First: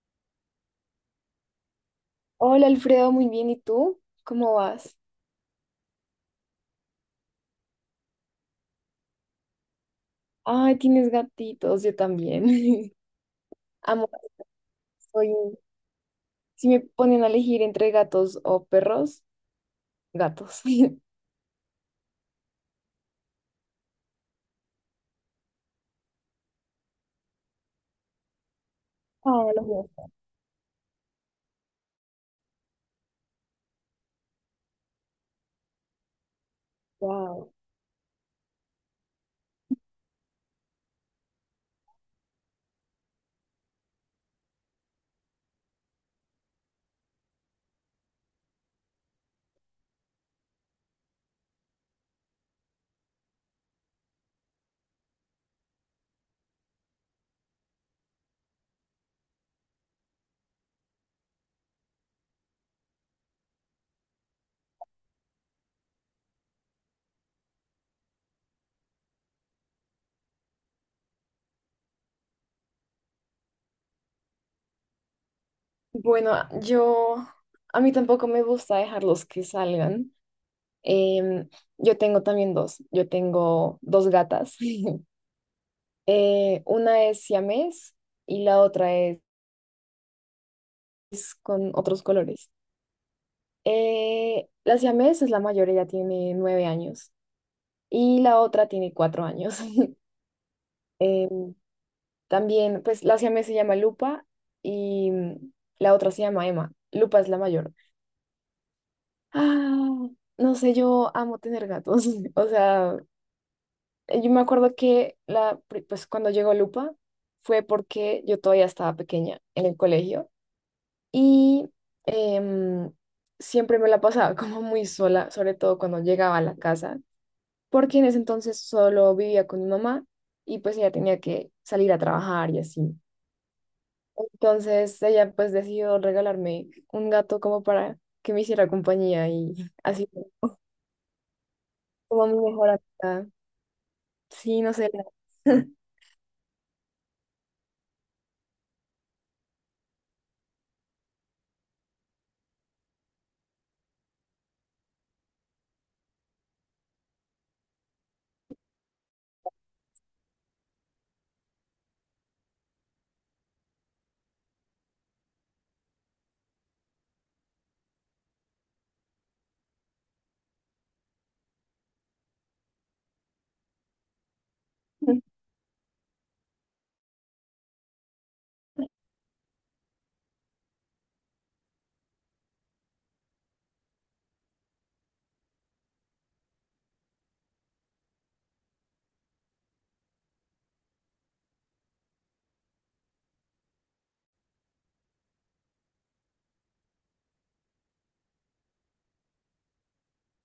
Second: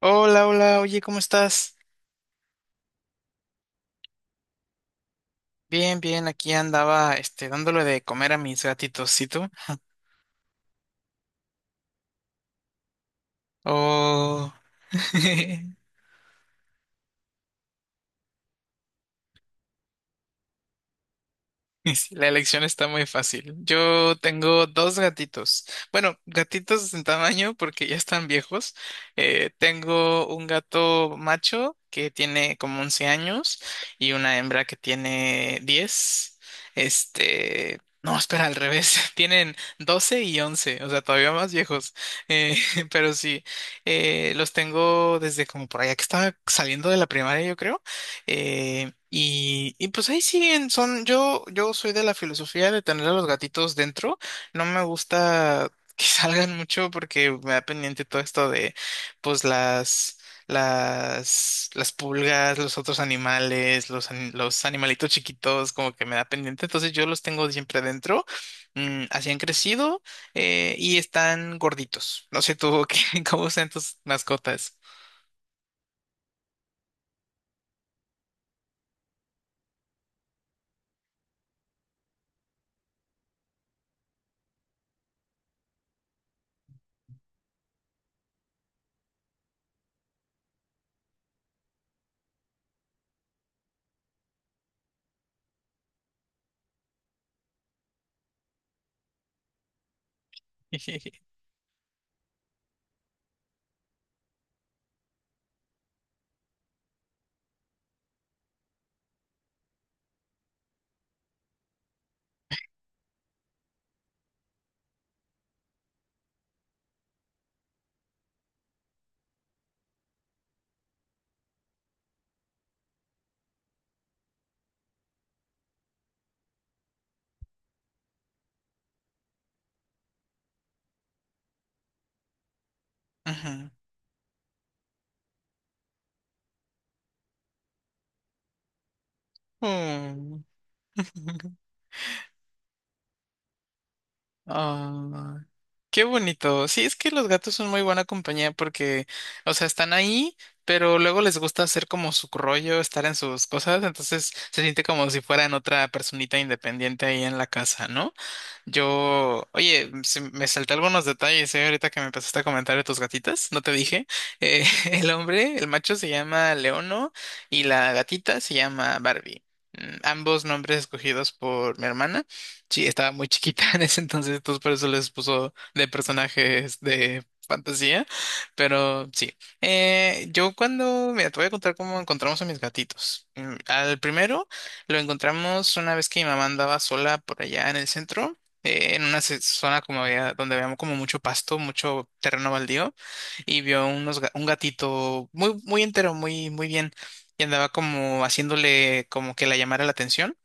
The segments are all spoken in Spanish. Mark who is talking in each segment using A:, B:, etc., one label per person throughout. A: Hola, hola, oye, ¿cómo estás?
B: Hola Alfredo, muy bien. ¿Y tú? ¿Cómo vas?
A: Bien, bien, aquí andaba, dándole de comer a mis gatitos, ¿y tú?
B: Ay, tienes gatitos, yo también. Amo,
A: Oh.
B: soy... Si me ponen a elegir entre gatos o perros, gatos.
A: Y sí, la elección está muy fácil. Yo tengo dos gatitos. Bueno, gatitos en tamaño porque ya están viejos.
B: Ah,
A: Eh,
B: los dos.
A: tengo un gato macho que tiene como 11 años y una hembra que tiene 10.
B: Wow.
A: No, espera, al revés. Tienen 12 y 11, o sea, todavía más viejos. Eh, pero sí, los tengo desde como por allá que estaba saliendo de la primaria, yo creo. Y pues ahí siguen, son, yo soy de la filosofía de tener a los gatitos dentro, no me gusta que salgan mucho porque me da pendiente todo esto de pues las pulgas, los otros animales, los animalitos chiquitos, como que me da pendiente, entonces yo los tengo siempre dentro, así han crecido, y están gorditos, no sé tú cómo sean tus mascotas.
B: Bueno, yo... A mí tampoco me gusta dejarlos que salgan. Em, yo tengo también dos. Yo tengo dos gatas. Una es siamés y la otra es con otros colores. La siamesa es la mayor, ella tiene 9 años y la otra tiene 4 años. Eh, también, pues la siamesa se llama Lupa y la otra se llama Emma. Lupa es la mayor. Ah, no sé, yo amo tener gatos. O sea, yo me acuerdo que pues cuando llegó Lupa fue porque yo todavía estaba pequeña en el colegio y em, siempre me la pasaba como muy sola, sobre todo cuando llegaba a la casa porque en ese entonces solo vivía con mi mamá y pues ella tenía que salir a trabajar y así.
A: Ujú.
B: Entonces ella pues decidió regalarme un gato como para que me hiciera compañía y así
A: Mm.
B: fue como mi mejor amiga. Sí, no sé.
A: Ah, qué bonito. Sí, es que los gatos son muy buena compañía porque, o sea, están ahí, pero luego les gusta hacer como su rollo, estar en sus cosas, entonces se siente como si fueran otra personita independiente ahí en la casa, ¿no? Oye, me salté algunos detalles, ¿eh? Ahorita que me empezaste a comentar de tus gatitas, no te dije. Eh, el macho se llama Leono y la gatita se llama Barbie. Ambos nombres escogidos por mi hermana. Sí, estaba muy chiquita en ese entonces, entonces por eso les puso de personajes de fantasía. Pero sí. Mira, te voy a contar cómo encontramos a mis gatitos. Al primero lo encontramos una vez que mi mamá andaba sola por allá en el centro, en una zona donde había como mucho pasto, mucho terreno baldío, y vio un gatito muy, muy entero, muy, muy bien, y andaba como haciéndole como que la llamara la atención.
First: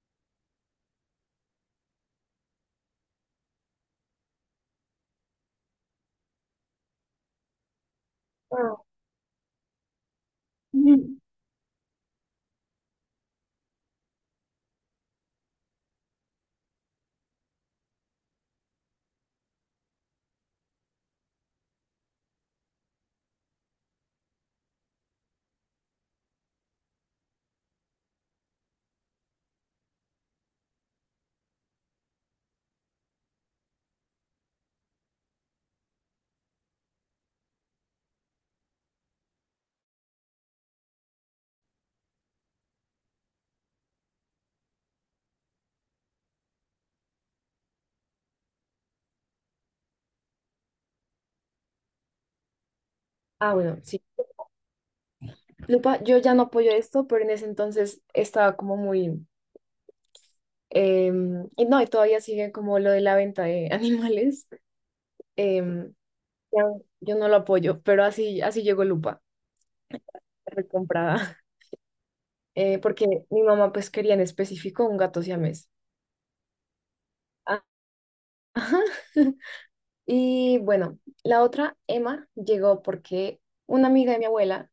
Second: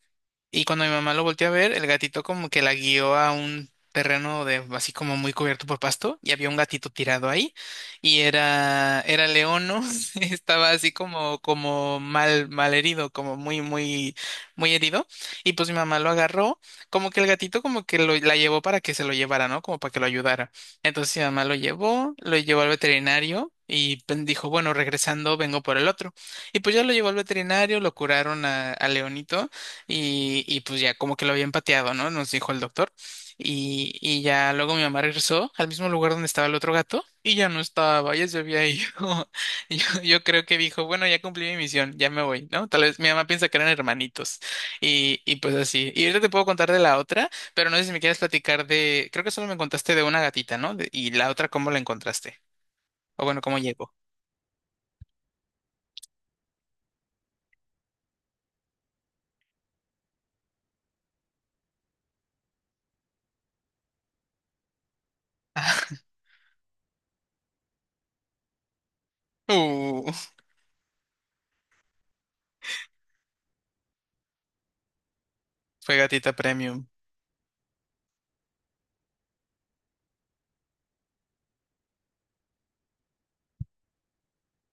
A: Y cuando mi mamá lo volteó a ver, el gatito como que la guió a un terreno de así como muy cubierto por pasto y había un gatito tirado ahí y
B: Ah,
A: era Leono. Estaba así
B: ujú.
A: como mal mal herido, como muy muy muy herido, y pues mi mamá lo agarró, como que el gatito como que la llevó para que se lo llevara, ¿no? Como para que lo ayudara. Entonces mi mamá lo llevó, al veterinario y dijo, bueno, regresando vengo por el otro. Y pues ya lo llevó al veterinario, lo curaron a Leonito, y, pues ya como que lo había empateado, ¿no? Nos dijo el doctor. Y ya luego mi mamá regresó al mismo lugar donde estaba el otro gato y ya no estaba, ya se había ido. Yo creo que dijo, bueno, ya cumplí mi misión, ya me voy, ¿no? Tal vez mi mamá piensa que eran hermanitos y pues así. Y ahorita te puedo contar de la otra, pero no sé si me quieres platicar creo que solo me contaste de una gatita, ¿no? Y la otra, ¿cómo la encontraste? O bueno,
B: Ah,
A: ¿cómo
B: bueno,
A: llegó?
B: sí. Lupa, yo ya no apoyo esto, pero en ese entonces estaba como muy... y no, y todavía sigue como lo de la venta de animales. em, ya, yo no lo apoyo, pero así llegó Lupa.
A: Uh,
B: Recomprada, porque mi mamá pues quería en específico un gato siamés.
A: fue gatita premium.
B: Ah, ajá. Y bueno, la otra, Emma, llegó porque una amiga de mi abuela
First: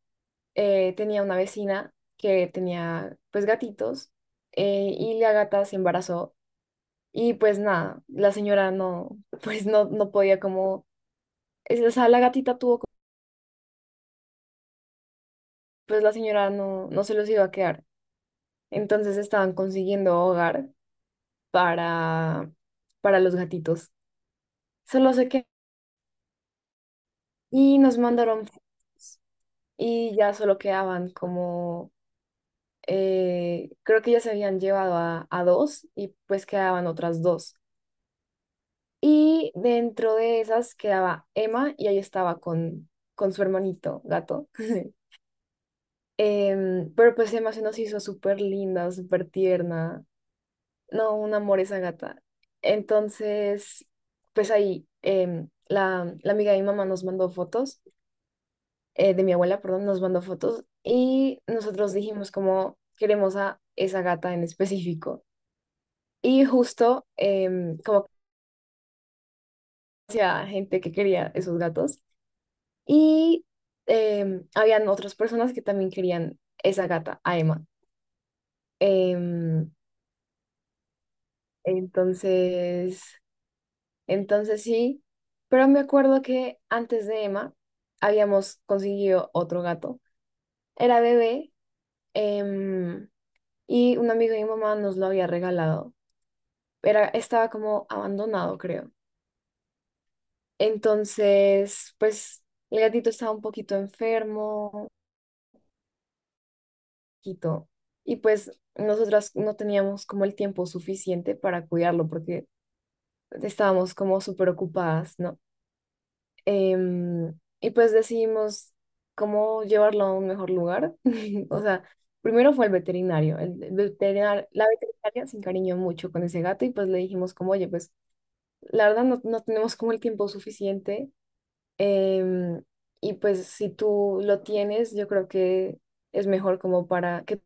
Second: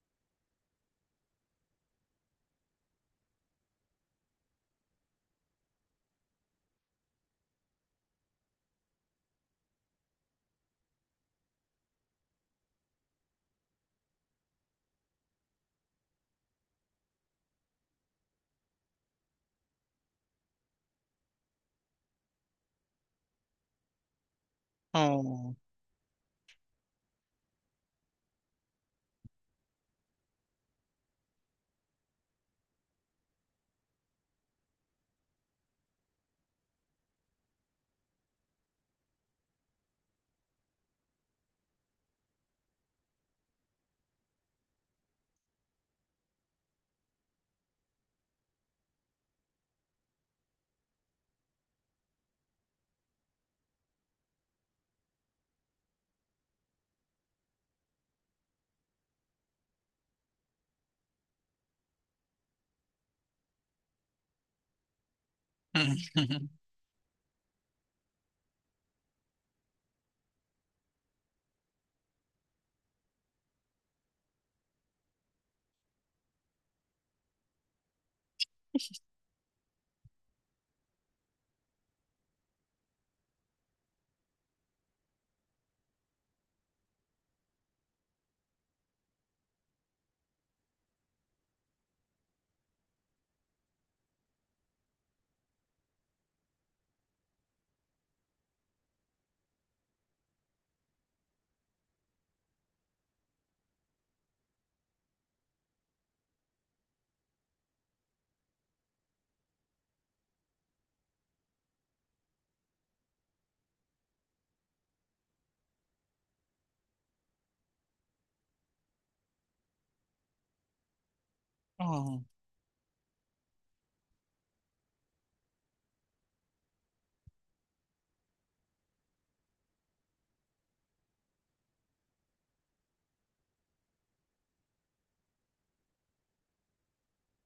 B: tenía una vecina que tenía pues gatitos y la gata se embarazó y pues nada, la señora no, no podía como, o sea, la gatita tuvo, co- pues la señora no, no se los iba a quedar. Entonces estaban consiguiendo hogar para, para los gatitos. Solo sé que...
A: Oh.
B: Y nos mandaron fotos y ya solo quedaban como... creo que ya se habían llevado a dos y pues quedaban otras dos. Y dentro de esas quedaba Emma y ahí estaba con su hermanito gato. Pero pues Emma se nos hizo súper linda, súper tierna. No, un amor esa gata. Entonces, pues ahí la amiga de mi mamá nos mandó fotos de mi abuela, perdón, nos mandó fotos y nosotros dijimos como queremos a esa gata en específico. Y justo como hacía gente que quería esos gatos y habían otras personas que también querían esa gata, a Emma. Em, entonces, entonces sí, pero me acuerdo que antes de Emma habíamos conseguido otro gato. Era bebé em, y un amigo de mi mamá nos lo había regalado. Era, estaba como abandonado, creo. Entonces, pues el gatito estaba un poquito enfermo, poquito, y pues nosotras no teníamos como el tiempo suficiente para cuidarlo porque estábamos como súper ocupadas, ¿no? Y pues decidimos cómo llevarlo a un mejor lugar. O sea,
A: Oh.
B: primero fue el veterinario, la veterinaria se encariñó mucho con ese gato y pues le dijimos como, oye, pues la verdad no, no tenemos como el tiempo suficiente. Em, y pues si tú lo tienes, yo creo que es mejor como para que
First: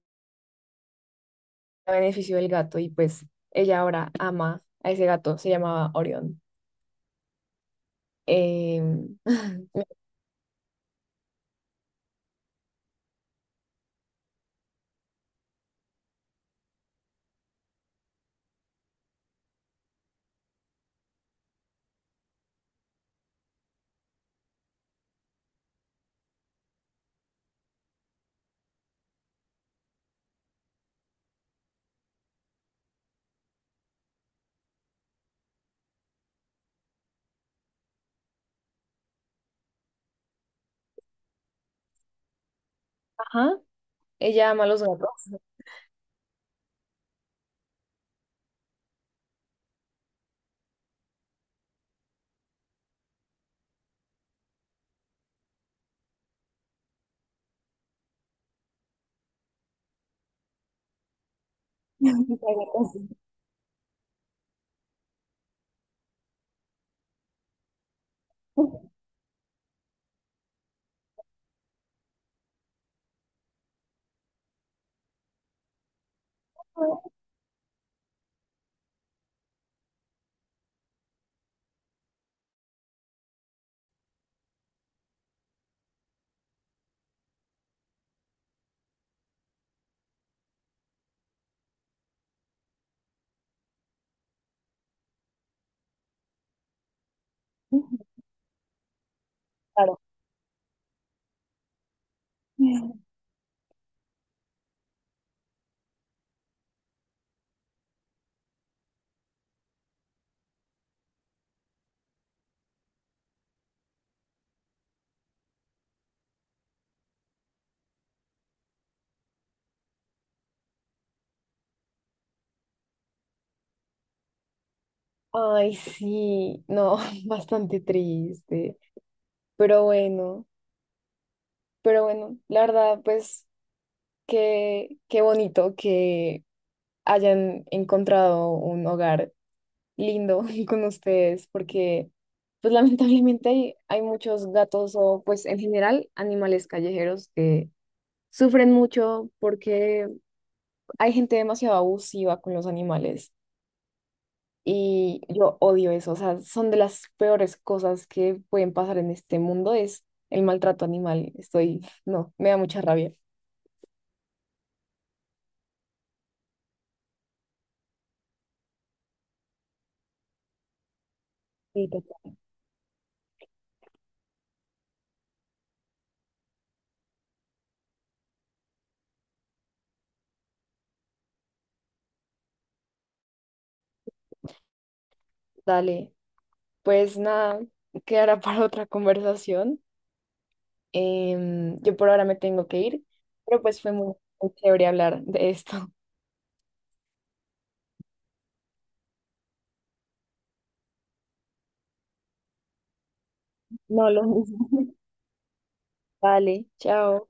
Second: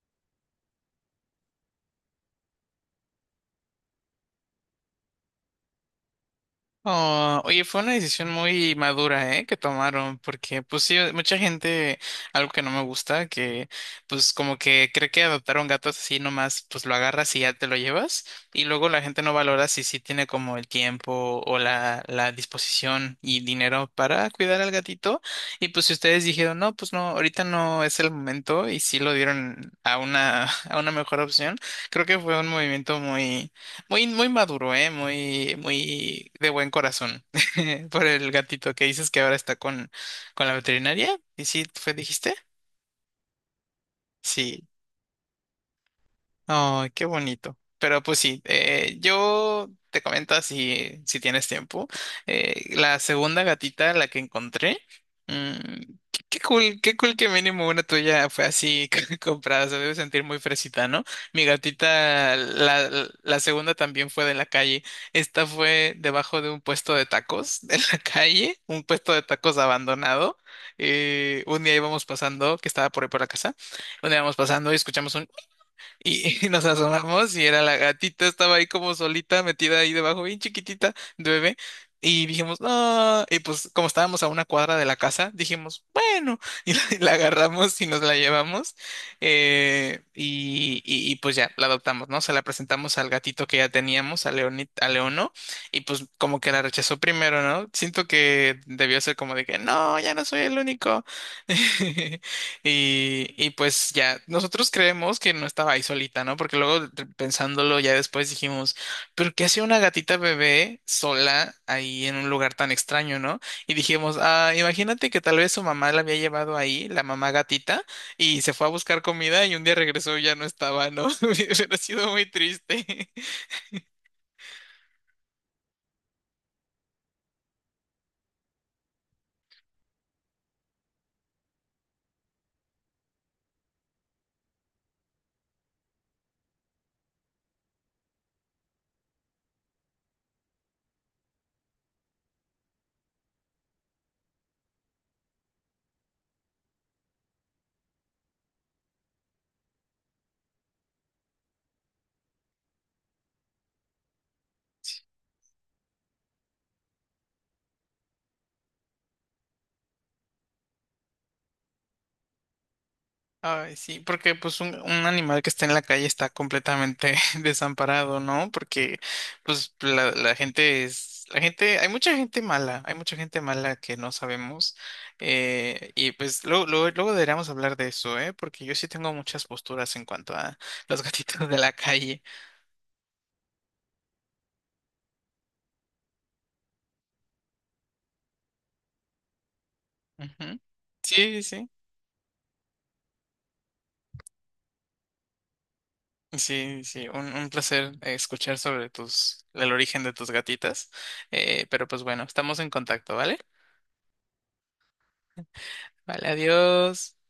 B: tenga beneficio del gato y pues ella ahora ama a ese gato, se llamaba Orión.
A: Oh, oye, fue una decisión muy
B: Em,
A: madura, ¿eh? Que tomaron, porque pues sí, mucha gente, algo que no me gusta, que pues como que cree que adoptar un gato es así nomás, pues lo agarras y ya te lo llevas, y luego la gente no valora si sí tiene como el tiempo o la disposición y dinero para cuidar al gatito, y pues si ustedes dijeron, no, pues no, ahorita no es el momento, y sí lo dieron a una, a una mejor opción. Creo que fue un movimiento muy muy, muy maduro, ¿eh? Muy, muy de buen corazón por el gatito que dices que ahora está con la veterinaria. ¿Y sí, fue, dijiste?
B: ajá, ella ama
A: Sí.
B: a los gatos.
A: Ay, qué bonito. Pero pues sí, yo te comento si tienes tiempo. La segunda gatita, la que encontré, mm, qué cool que mínimo una tuya fue así comprada. Se debe sentir muy fresita, ¿no? Mi gatita,
B: Hay gatos.
A: la segunda también fue de la calle. Esta fue debajo de un puesto de tacos de la calle, un puesto de tacos abandonado. Un día íbamos pasando, que estaba por ahí por la casa. Un día íbamos pasando y escuchamos, y, y nos asomamos y era la gatita, estaba ahí como solita, metida ahí debajo, bien chiquitita, de bebé. Y dijimos, no, y pues como estábamos a una cuadra de la casa, dijimos, bueno, y la agarramos y nos la llevamos. Pues ya, la adoptamos, ¿no? Se la presentamos al gatito que ya teníamos, a a Leono, y pues como que la rechazó primero, ¿no? Siento que debió ser como de que, no,
B: Claro.
A: ya no soy el único. Y pues ya, nosotros creemos que no estaba ahí solita, ¿no? Porque luego pensándolo ya después dijimos, ¿pero qué hace una gatita bebé sola ahí en un lugar tan extraño? ¿No? Y dijimos, ah, imagínate que tal vez su mamá la había llevado ahí, la mamá gatita, y se fue a buscar comida y un día regresó y ya no estaba, ¿no? Hubiera sido muy triste.
B: Ay, sí, no, bastante triste, pero bueno, pero bueno, la verdad, pues qué, qué bonito que hayan encontrado un hogar lindo con ustedes, porque pues lamentablemente hay muchos gatos o pues en general animales callejeros que sufren mucho porque hay gente demasiado abusiva con los animales y yo odio eso, o sea, son de las peores cosas que pueden pasar en este mundo, es el maltrato animal. Estoy, no, me da mucha rabia.
A: Ay, sí, porque pues un animal que está en la calle está completamente desamparado, ¿no? Porque pues la gente la gente,
B: Sí,
A: hay mucha
B: total.
A: gente mala, hay mucha gente mala que no sabemos. Y pues luego, luego, luego deberíamos hablar de eso, ¿eh? Porque yo sí tengo muchas posturas en cuanto a los gatitos de la calle.
B: Dale, pues nada, quedará para otra conversación.
A: Ujú. Sí, sí,
B: Yo por ahora me tengo que ir, pero pues fue muy muy chévere hablar de esto.
A: sí, sí, un placer, escuchar sobre el origen de tus gatitas. Pero pues bueno, estamos en contacto, ¿vale?
B: No, lo mismo.
A: Vale,
B: Vale,
A: adiós.
B: chao.